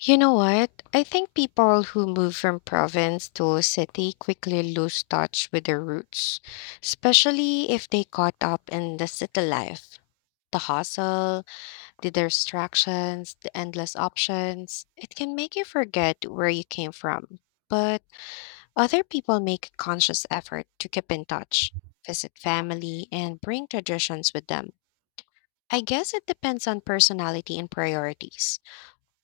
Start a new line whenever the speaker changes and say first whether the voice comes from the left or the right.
left: You know what? I think people who move from province to city quickly lose touch with their roots, especially if they caught up in the city life. The hustle, the distractions, the endless options. It can make you forget where you came from. But other people make a conscious effort to keep in touch, visit family, and bring traditions with them. I guess it depends on personality and priorities.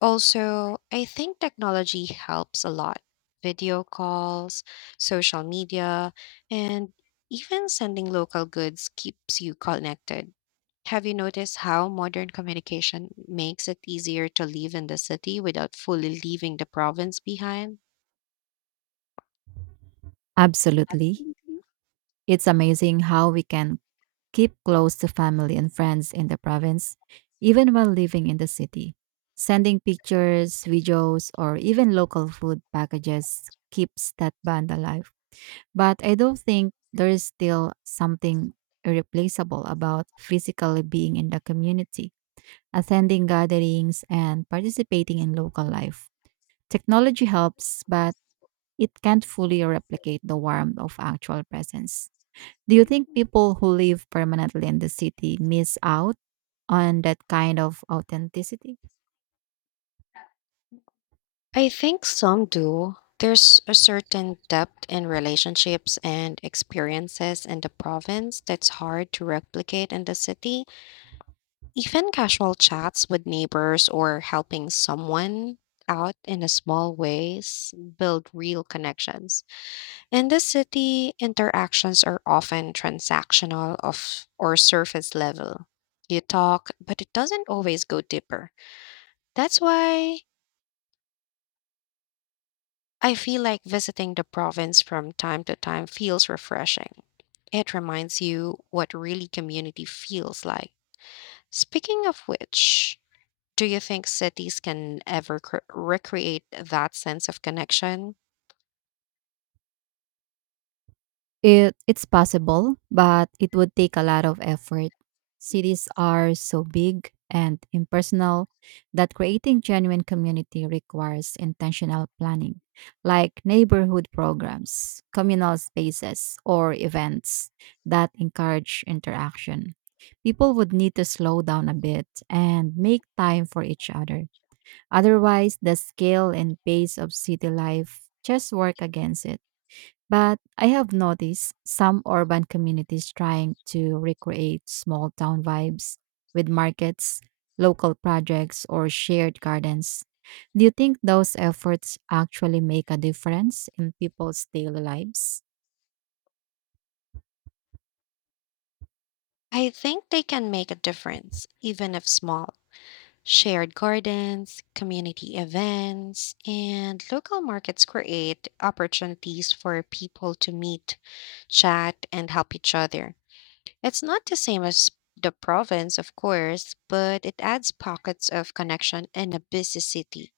left: Also, I think technology helps a lot. Video calls, social media, and even sending local goods keeps you connected. Have you noticed how modern communication makes it easier to live in the city without fully leaving the province behind?
right: Absolutely.
left: Absolutely.
right: It's amazing how we can keep close to family and friends in the province, even while living in the city. Sending pictures, videos, or even local food packages keeps that bond alive. But I don't think there is still something irreplaceable about physically being in the community, attending gatherings, and participating in local life. Technology helps, but it can't fully replicate the warmth of actual presence. Do you think people who live permanently in the city miss out on that kind of authenticity?
left: I think some do. There's a certain depth in relationships and experiences in the province that's hard to replicate in the city. Even casual chats with neighbors or helping someone out in a small ways build real connections. In the city, interactions are often transactional of or surface level. You talk, but it doesn't always go deeper. That's why I feel like visiting the province from time to time feels refreshing. It reminds you what really community feels like. Speaking of which, do you think cities can ever recreate that sense of connection?
right: It's possible, but it would take a lot of effort. Cities are so big and impersonal that creating genuine community requires intentional planning, like neighborhood programs, communal spaces, or events that encourage interaction. People would need to slow down a bit and make time for each other. Otherwise, the scale and pace of city life just work against it. But I have noticed some urban communities trying to recreate small town vibes with markets, local projects, or shared gardens. Do you think those efforts actually make a difference in people's daily lives?
left: I think they can make a difference, even if small. Shared gardens, community events, and local markets create opportunities for people to meet, chat, and help each other. It's not the same as the province, of course, but it adds pockets of connection in a busy city.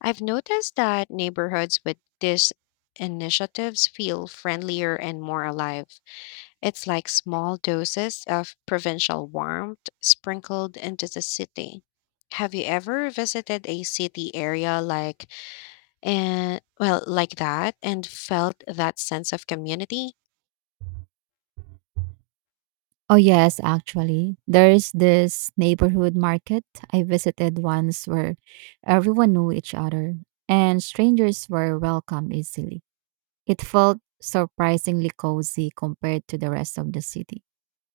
left: I've noticed that neighborhoods with these initiatives feel friendlier and more alive. It's like small doses of provincial warmth sprinkled into the city. Have you ever visited a city area like that and felt that sense of community?
right: Oh yes, actually. There's this neighborhood market I visited once where everyone knew each other and strangers were welcome easily. It felt surprisingly cozy compared to the rest of the city.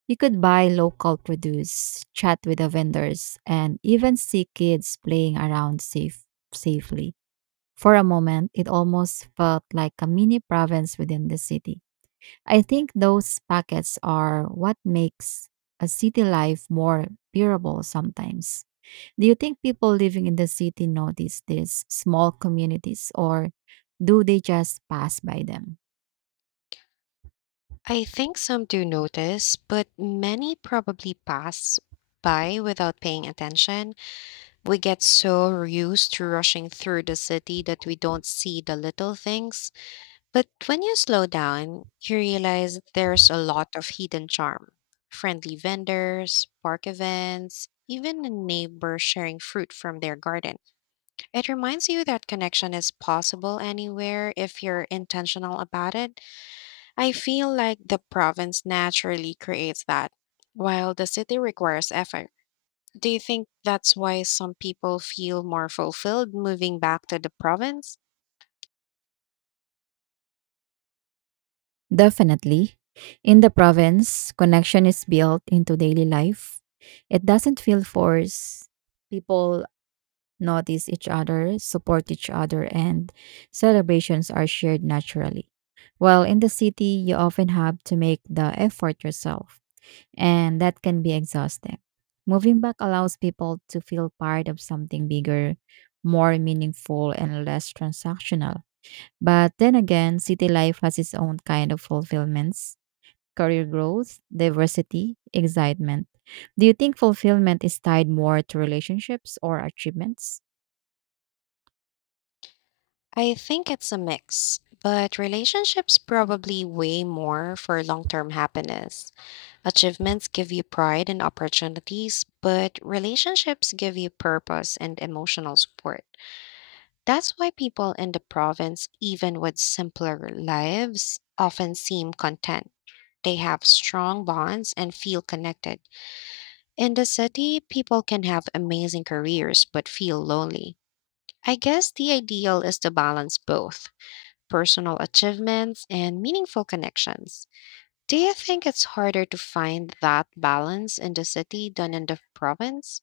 right: You could buy local produce, chat with the vendors, and even see kids playing around safely. For a moment, it almost felt like a mini province within the city. I think those pockets are what makes a city life more bearable sometimes. Do you think people living in the city notice these small communities or do they just pass by them?
left: I think some do notice, but many probably pass by without paying attention. We get so used to rushing through the city that we don't see the little things. But when you slow down, you realize there's a lot of hidden charm. Friendly vendors, park events, even a neighbor sharing fruit from their garden. It reminds you that connection is possible anywhere if you're intentional about it. I feel like the province naturally creates that, while the city requires effort. Do you think that's why some people feel more fulfilled moving back to the province?
right: Definitely. In the province, connection is built into daily life. It doesn't feel forced. People notice each other, support each other, and celebrations are shared naturally. While in the city, you often have to make the effort yourself, and that can be exhausting. Moving back allows people to feel part of something bigger, more meaningful, and less transactional. But then again, city life has its own kind of fulfillments: career growth, diversity, excitement. Do you think fulfillment is tied more to relationships or achievements?
left: I think it's a mix, but relationships probably weigh more for long term happiness. Achievements give you pride and opportunities, but relationships give you purpose and emotional support. That's why people in the province, even with simpler lives, often seem content. They have strong bonds and feel connected. In the city, people can have amazing careers but feel lonely. I guess the ideal is to balance both personal achievements and meaningful connections. Do you think it's harder to find that balance in the city than in the province?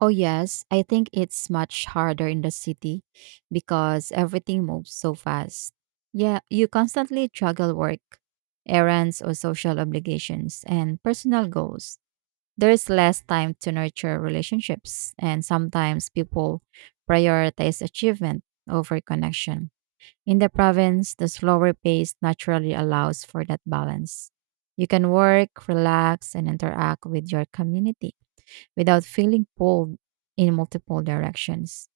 right: Oh, yes. I think it's much harder in the city because everything moves so fast. Yeah, you constantly juggle work, errands, or social obligations and personal goals. There is less time to nurture relationships, and sometimes people prioritize achievement over connection. In the province, the slower pace naturally allows for that balance. You can work, relax, and interact with your community without feeling pulled in multiple directions.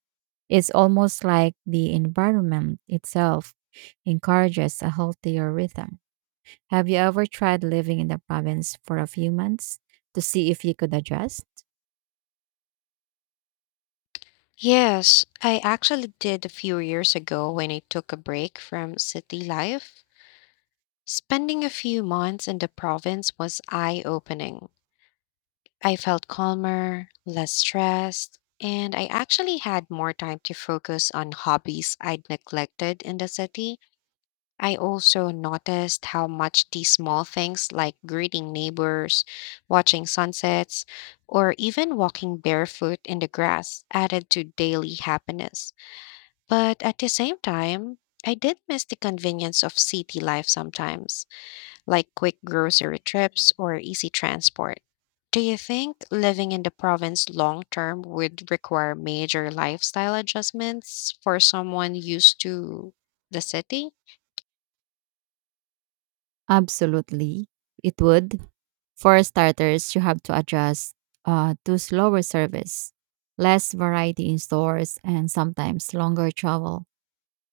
right: It's almost like the environment itself encourages a healthier rhythm. Have you ever tried living in the province for a few months to see if you could adjust?
left: Yes, I actually did a few years ago when I took a break from city life. Spending a few months in the province was eye opening. I felt calmer, less stressed, and I actually had more time to focus on hobbies I'd neglected in the city. I also noticed how much these small things like greeting neighbors, watching sunsets, or even walking barefoot in the grass added to daily happiness. But at the same time, I did miss the convenience of city life sometimes like quick grocery trips or easy transport. Do you think living in the province long term would require major lifestyle adjustments for someone used to the city?
right: Absolutely, it would. For starters, you have to adjust to slower service, less variety in stores, and sometimes longer travel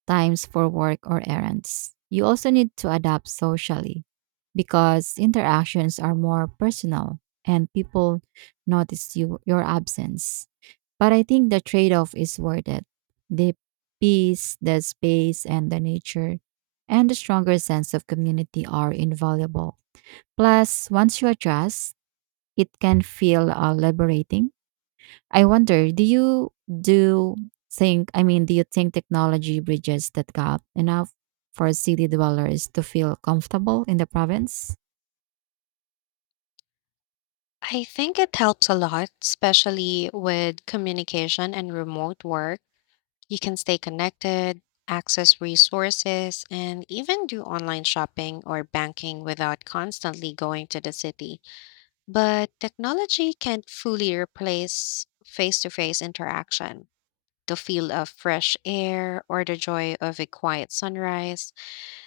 right: times for work or errands. You also need to adapt socially because interactions are more personal and people notice your absence. But I think the trade-off is worth it. The peace, the space and the nature and the stronger sense of community are invaluable. Plus, once you adjust, it can feel liberating. I wonder, do you think technology bridges that gap enough for city dwellers to feel comfortable in the province?
left: I think it helps a lot, especially with communication and remote work. You can stay connected, access resources, and even do online shopping or banking without constantly going to the city. But technology can't fully replace face to face interaction. The feel of fresh air or the joy of a quiet sunrise.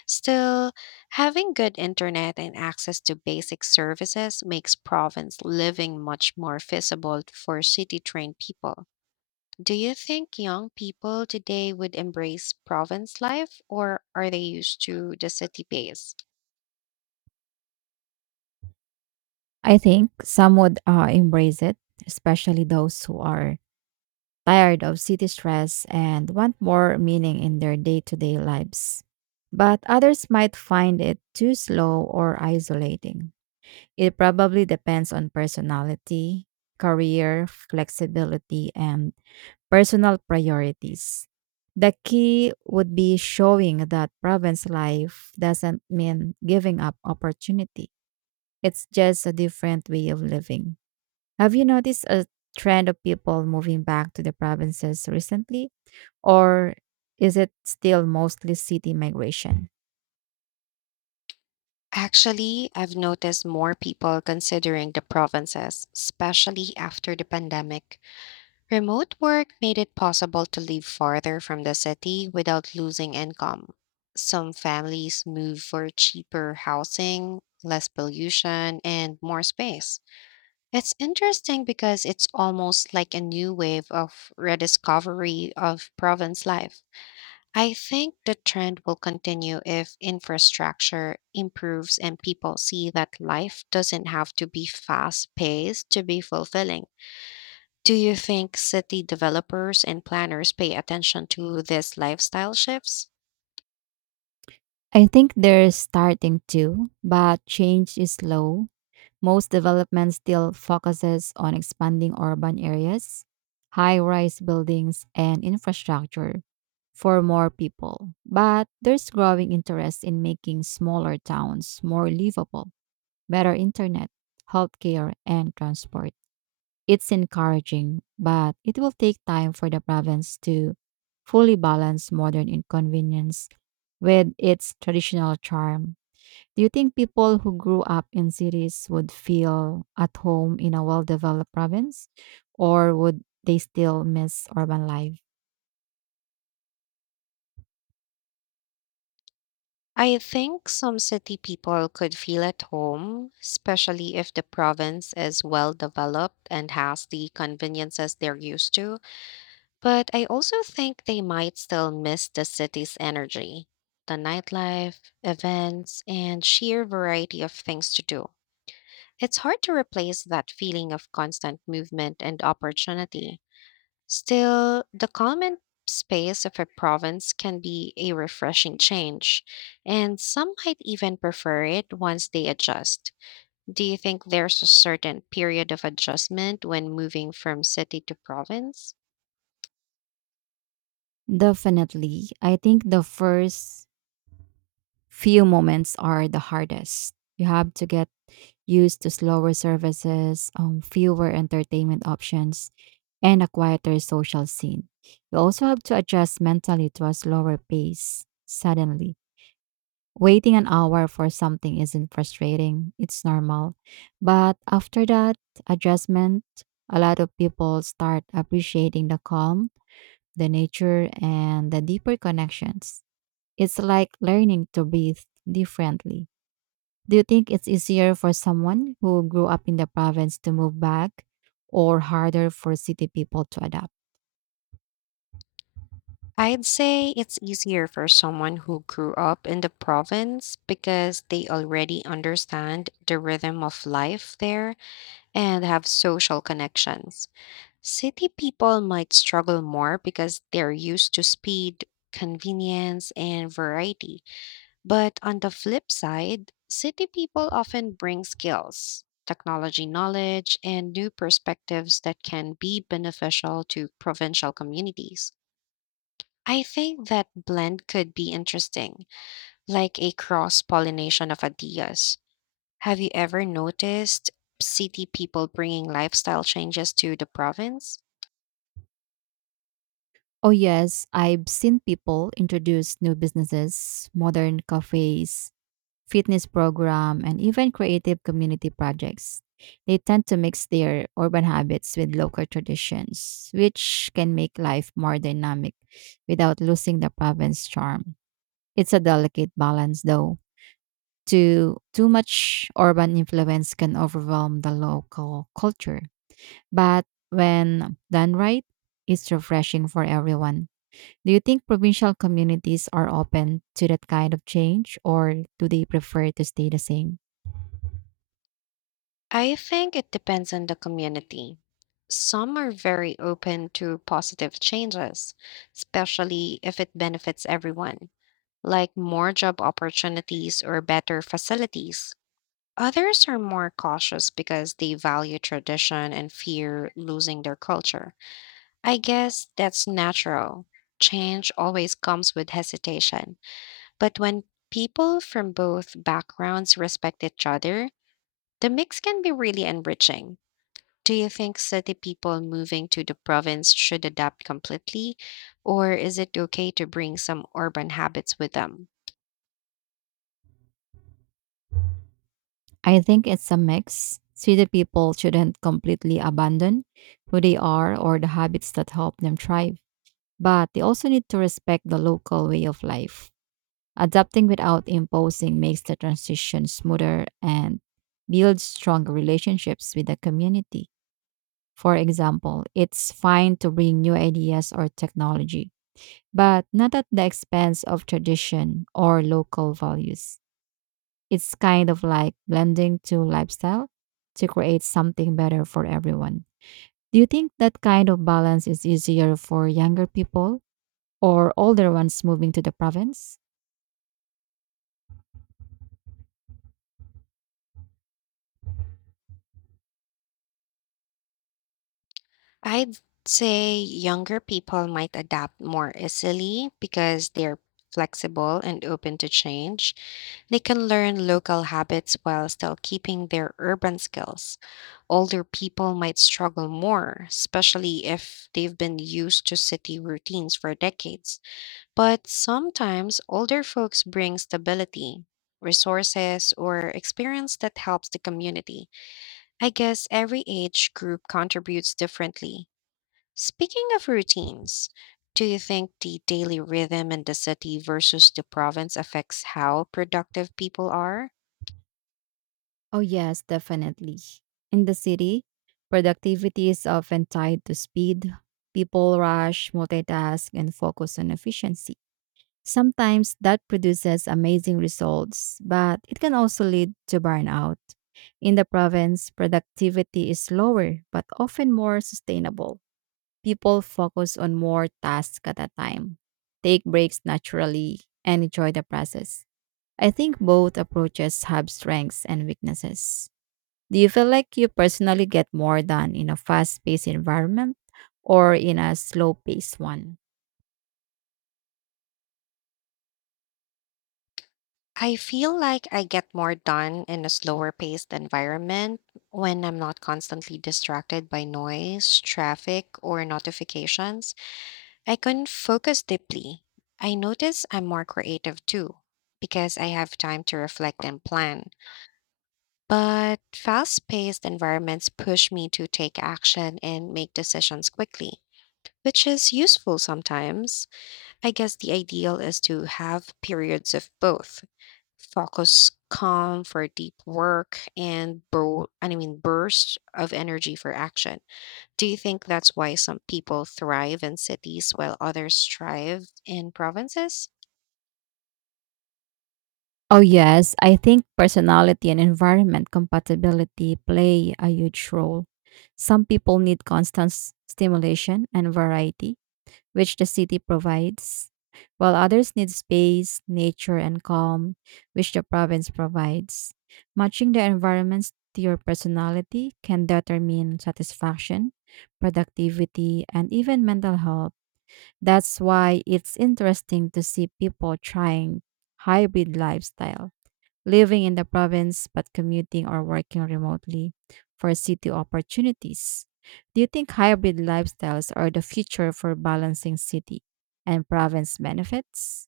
left: Still, having good internet and access to basic services makes province living much more feasible for city trained people. Do you think young people today would embrace province life or are they used to the city pace?
right: I think some would embrace it, especially those who are tired of city stress and want more meaning in their day-to-day lives. But others might find it too slow or isolating. It probably depends on personality, career, flexibility, and personal priorities. The key would be showing that province life doesn't mean giving up opportunity. It's just a different way of living. Have you noticed a trend of people moving back to the provinces recently? Or is it still mostly city migration?
left: Actually, I've noticed more people considering the provinces, especially after the pandemic. Remote work made it possible to live farther from the city without losing income. Some families move for cheaper housing, less pollution, and more space. It's interesting because it's almost like a new wave of rediscovery of province life. I think the trend will continue if infrastructure improves and people see that life doesn't have to be fast paced to be fulfilling. Do you think city developers and planners pay attention to these lifestyle shifts?
right: I think they're starting to, but change is slow. Most development still focuses on expanding urban areas, high rise buildings, and infrastructure for more people. But there's growing interest in making smaller towns more livable, better internet, healthcare, and transport. It's encouraging, but it will take time for the province to fully balance modern inconvenience with its traditional charm. Do you think people who grew up in cities would feel at home in a well developed province, or would they still miss urban life?
left: I think some city people could feel at home, especially if the province is well developed and has the conveniences they're used to. But I also think they might still miss the city's energy, the nightlife, events, and sheer variety of things to do. It's hard to replace that feeling of constant movement and opportunity. Still, the calm and space of a province can be a refreshing change, and some might even prefer it once they adjust. Do you think there's a certain period of adjustment when moving from city to province?
right: Definitely. I think the first few moments are the hardest. You have to get used to slower services, fewer entertainment options, and a quieter social scene. You also have to adjust mentally to a slower pace suddenly. Waiting an hour for something isn't frustrating, it's normal. But after that adjustment, a lot of people start appreciating the calm, the nature, and the deeper connections. It's like learning to breathe differently. Do you think it's easier for someone who grew up in the province to move back or harder for city people to adapt?
left: I'd say it's easier for someone who grew up in the province because they already understand the rhythm of life there and have social connections. City people might struggle more because they're used to speed, convenience, and variety. But on the flip side, city people often bring skills, technology knowledge, and new perspectives that can be beneficial to provincial communities. I think that blend could be interesting, like a cross pollination of ideas. Have you ever noticed city people bringing lifestyle changes to the province?
right: Oh, yes, I've seen people introduce new businesses, modern cafes, fitness program, and even creative community projects. They tend to mix their urban habits with local traditions, which can make life more dynamic without losing the province charm. It's a delicate balance, though. Too much urban influence can overwhelm the local culture. But when done right, it's refreshing for everyone. Do you think provincial communities are open to that kind of change or do they prefer to stay the same?
left: I think it depends on the community. Some are very open to positive changes, especially if it benefits everyone, like more job opportunities or better facilities. Others are more cautious because they value tradition and fear losing their culture. I guess that's natural. Change always comes with hesitation. But when people from both backgrounds respect each other, the mix can be really enriching. Do you think city people moving to the province should adapt completely, or is it okay to bring some urban habits with them?
right: I think it's a mix. City people shouldn't completely abandon who they are or the habits that help them thrive, but they also need to respect the local way of life. Adapting without imposing makes the transition smoother and builds stronger relationships with the community. For example, it's fine to bring new ideas or technology, but not at the expense of tradition or local values. It's kind of like blending two lifestyle to create something better for everyone. Do you think that kind of balance is easier for younger people or older ones moving to the province?
left: I'd say younger people might adapt more easily because they're flexible and open to change. They can learn local habits while still keeping their urban skills. Older people might struggle more, especially if they've been used to city routines for decades. But sometimes older folks bring stability, resources, or experience that helps the community. I guess every age group contributes differently. Speaking of routines, do you think the daily rhythm in the city versus the province affects how productive people are?
right: Oh, yes, definitely. In the city, productivity is often tied to speed. People rush, multitask, and focus on efficiency. Sometimes that produces amazing results, but it can also lead to burnout. In the province, productivity is lower but often more sustainable. People focus on more tasks at a time, take breaks naturally, and enjoy the process. I think both approaches have strengths and weaknesses. Do you feel like you personally get more done in a fast paced environment or in a slow paced one?
left: I feel like I get more done in a slower paced environment when I'm not constantly distracted by noise, traffic, or notifications. I can focus deeply. I notice I'm more creative too because I have time to reflect and plan. But fast paced environments push me to take action and make decisions quickly, which is useful sometimes. I guess the ideal is to have periods of both focus calm for deep work and bursts of energy for action. Do you think that's why some people thrive in cities while others thrive in provinces?
right: Oh, yes. I think personality and environment compatibility play a huge role. Some people need constant stimulation and variety, which the city provides, while others need space, nature, and calm, which the province provides. Matching the environments to your personality can determine satisfaction, productivity, and even mental health. That's why it's interesting to see people trying hybrid lifestyle, living in the province but commuting or working remotely for city opportunities. Do you think hybrid lifestyles are the future for balancing city and province benefits?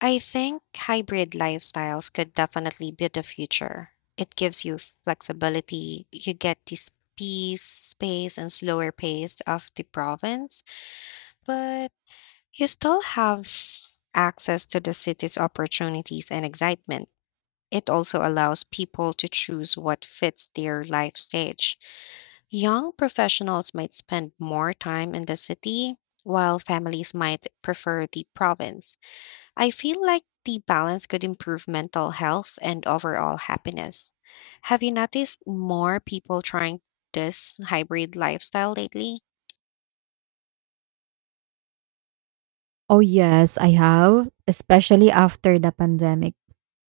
left: I think hybrid lifestyles could definitely be the future. It gives you flexibility. You get this peace, space, and slower pace of the province, but you still have access to the city's opportunities and excitement. It also allows people to choose what fits their life stage. Young professionals might spend more time in the city, while families might prefer the province. I feel like the balance could improve mental health and overall happiness. Have you noticed more people trying this hybrid lifestyle lately?
right: Oh, yes, I have, especially after the pandemic.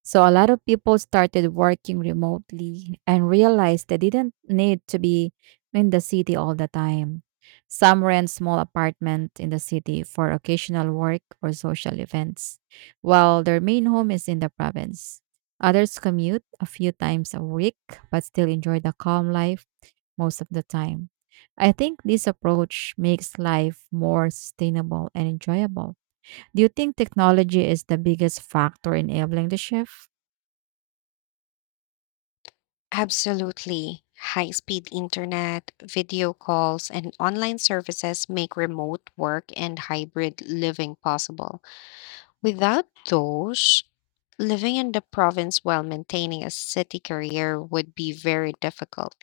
right: So a lot of people started working remotely and realized they didn't need to be in the city all the time. Some rent small apartment in the city for occasional work or social events, while their main home is in the province. Others commute a few times a week but still enjoy the calm life most of the time. I think this approach makes life more sustainable and enjoyable. Do you think technology is the biggest factor enabling the shift?
left: Absolutely. High speed internet, video calls, and online services make remote work and hybrid living possible. Without those, living in the province while maintaining a city career would be very difficult.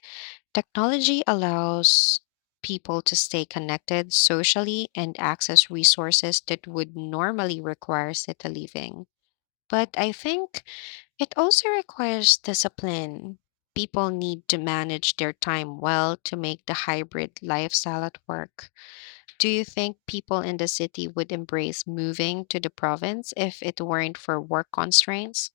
left: Technology allows people to stay connected socially and access resources that would normally require city living. But I think it also requires discipline. People need to manage their time well to make the hybrid lifestyle at work. Do you think people in the city would embrace moving to the province if it weren't for work constraints?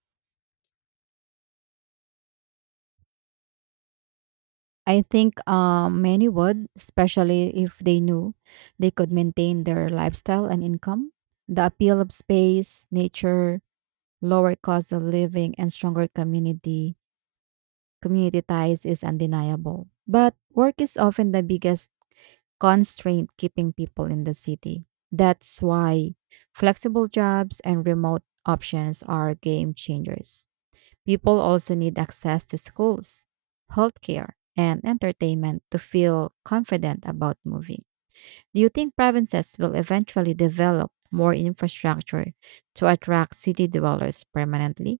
right: I think many would, especially if they knew they could maintain their lifestyle and income. The appeal of space, nature, lower cost of living, and stronger community ties is undeniable. But work is often the biggest constraint keeping people in the city. That's why flexible jobs and remote options are game changers. People also need access to schools, healthcare, and entertainment to feel confident about moving. Do you think provinces will eventually develop more infrastructure to attract city dwellers permanently?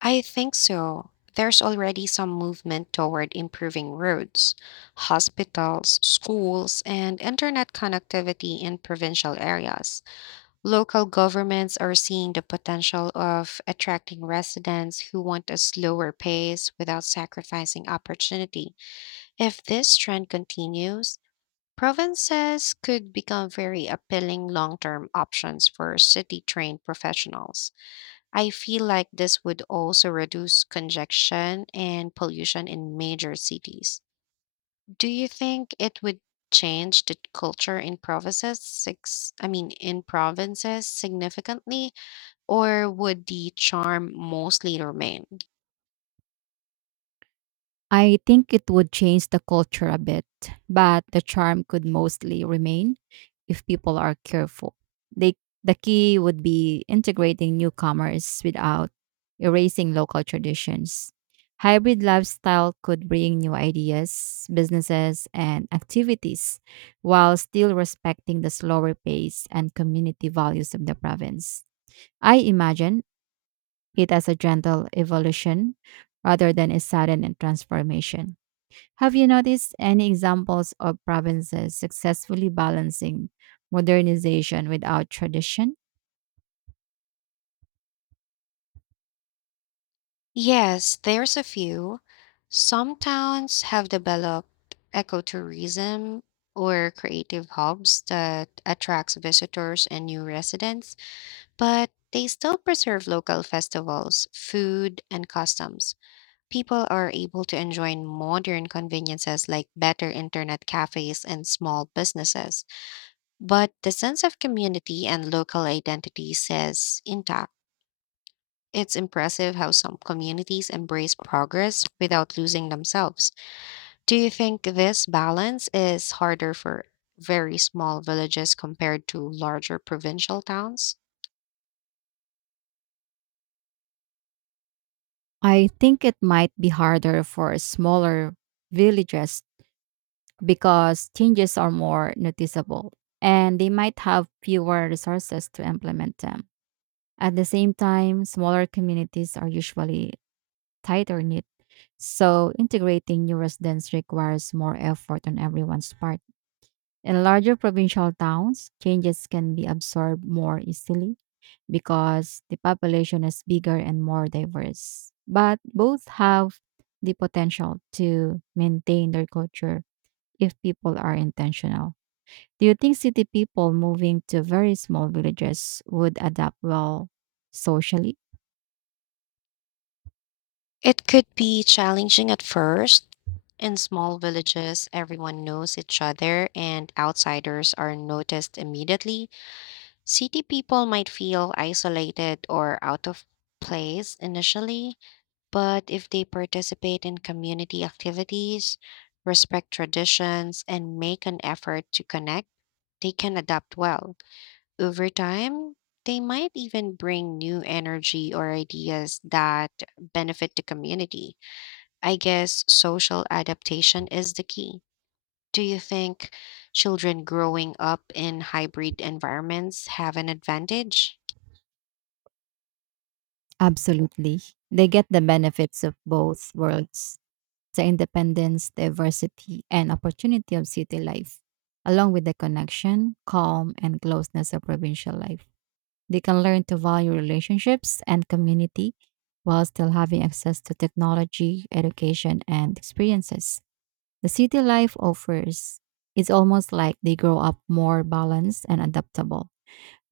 left: I think so. There's already some movement toward improving roads, hospitals, schools, and internet connectivity in provincial areas. Local governments are seeing the potential of attracting residents who want a slower pace without sacrificing opportunity. If this trend continues, provinces could become very appealing long term options for city trained professionals. I feel like this would also reduce congestion and pollution in major cities. Do you think it would change the culture in provinces six I mean in provinces significantly or would the charm mostly remain?
right: I think it would change the culture a bit, but the charm could mostly remain if people are careful. They, the key would be integrating newcomers without erasing local traditions. Hybrid lifestyle could bring new ideas, businesses, and activities while still respecting the slower pace and community values of the province. I imagine it as a gentle evolution rather than a sudden transformation. Have you noticed any examples of provinces successfully balancing modernization without tradition?
left: Yes, there's a few. Some towns have developed ecotourism or creative hubs that attracts visitors and new residents. But they still preserve local festivals, food, and customs. People are able to enjoy modern conveniences like better internet cafes and small businesses, but the sense of community and local identity is intact. It's impressive how some communities embrace progress without losing themselves. Do you think this balance is harder for very small villages compared to larger provincial towns?
right: I think it might be harder for smaller villages because changes are more noticeable and they might have fewer resources to implement them. At the same time, smaller communities are usually tighter knit, so integrating new residents requires more effort on everyone's part. In larger provincial towns, changes can be absorbed more easily because the population is bigger and more diverse. But both have the potential to maintain their culture if people are intentional. Do you think city people moving to very small villages would adapt well socially?
left: It could be challenging at first. In small villages, everyone knows each other and outsiders are noticed immediately. City people might feel isolated or out of place initially, but if they participate in community activities, respect traditions, and make an effort to connect, they can adapt well. Over time, they might even bring new energy or ideas that benefit the community. I guess social adaptation is the key. Do you think children growing up in hybrid environments have an advantage?
right: Absolutely. They get the benefits of both worlds: the independence, diversity, and opportunity of city life, along with the connection, calm, and closeness of provincial life. They can learn to value relationships and community while still having access to technology, education, and experiences. The city life offers is almost like they grow up more balanced and adaptable.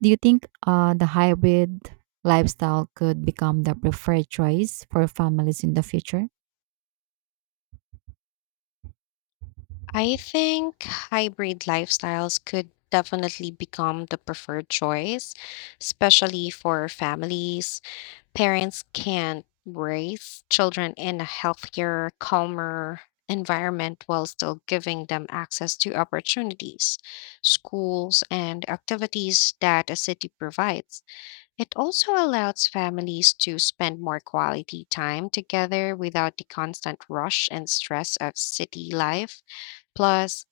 right: Do you think the hybrid lifestyle could become the preferred choice for families in the future?
left: I think hybrid lifestyles could definitely become the preferred choice, especially for families. Parents can raise children in a healthier, calmer environment while still giving them access to opportunities, schools, and activities that a city provides. It also allows families to spend more quality time together without the constant rush and stress of city life. Plus,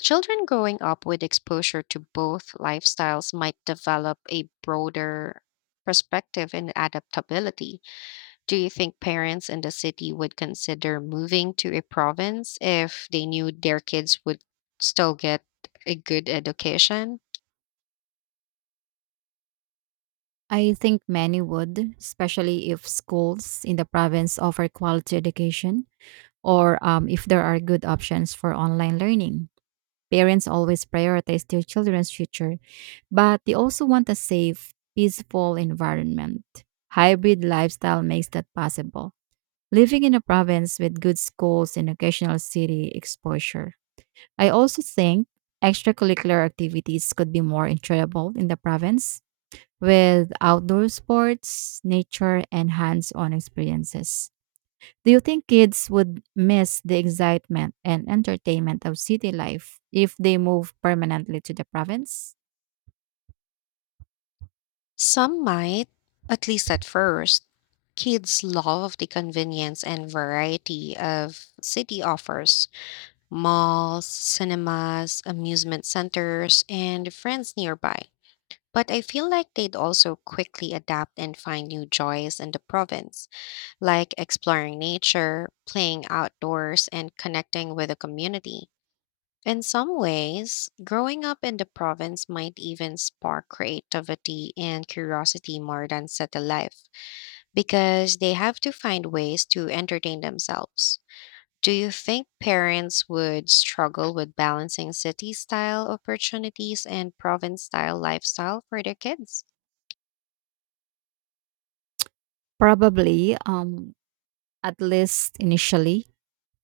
left: children growing up with exposure to both lifestyles might develop a broader perspective and adaptability. Do you think parents in the city would consider moving to a province if they knew their kids would still get a good education?
right: I think many would, especially if schools in the province offer quality education or if there are good options for online learning. Parents always prioritize their children's future, but they also want a safe, peaceful environment. Hybrid lifestyle makes that possible. Living in a province with good schools and occasional city exposure. I also think extracurricular activities could be more enjoyable in the province with outdoor sports, nature, and hands on experiences. Do you think kids would miss the excitement and entertainment of city life if they move permanently to the province?
left: Some might, at least at first. Kids love the convenience and variety of city offers malls, cinemas, amusement centers, and friends nearby. But I feel like they'd also quickly adapt and find new joys in the province, like exploring nature, playing outdoors, and connecting with the community. In some ways, growing up in the province might even spark creativity and curiosity more than settled life because they have to find ways to entertain themselves. Do you think parents would struggle with balancing city style opportunities and province style lifestyle for their kids?
right: Probably, at least initially.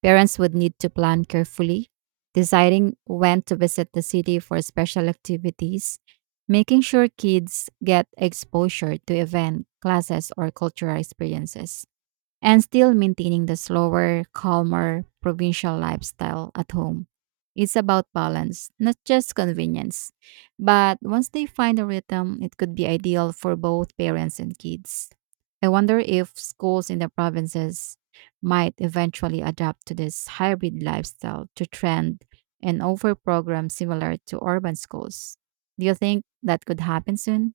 right: Parents would need to plan carefully, deciding when to visit the city for special activities, making sure kids get exposure to event, classes, or cultural experiences, and still maintaining the slower, calmer provincial lifestyle at home. It's about balance, not just convenience. But once they find a rhythm, it could be ideal for both parents and kids. I wonder if schools in the provinces might eventually adapt to this hybrid lifestyle to trend and offer programs similar to urban schools. Do you think that could happen soon?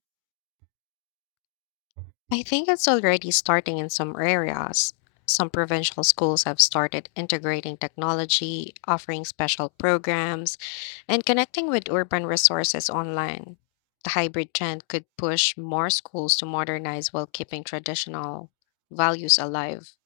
left: I think it's already starting in some areas. Some provincial schools have started integrating technology, offering special programs, and connecting with urban resources online. The hybrid trend could push more schools to modernize while keeping traditional values alive.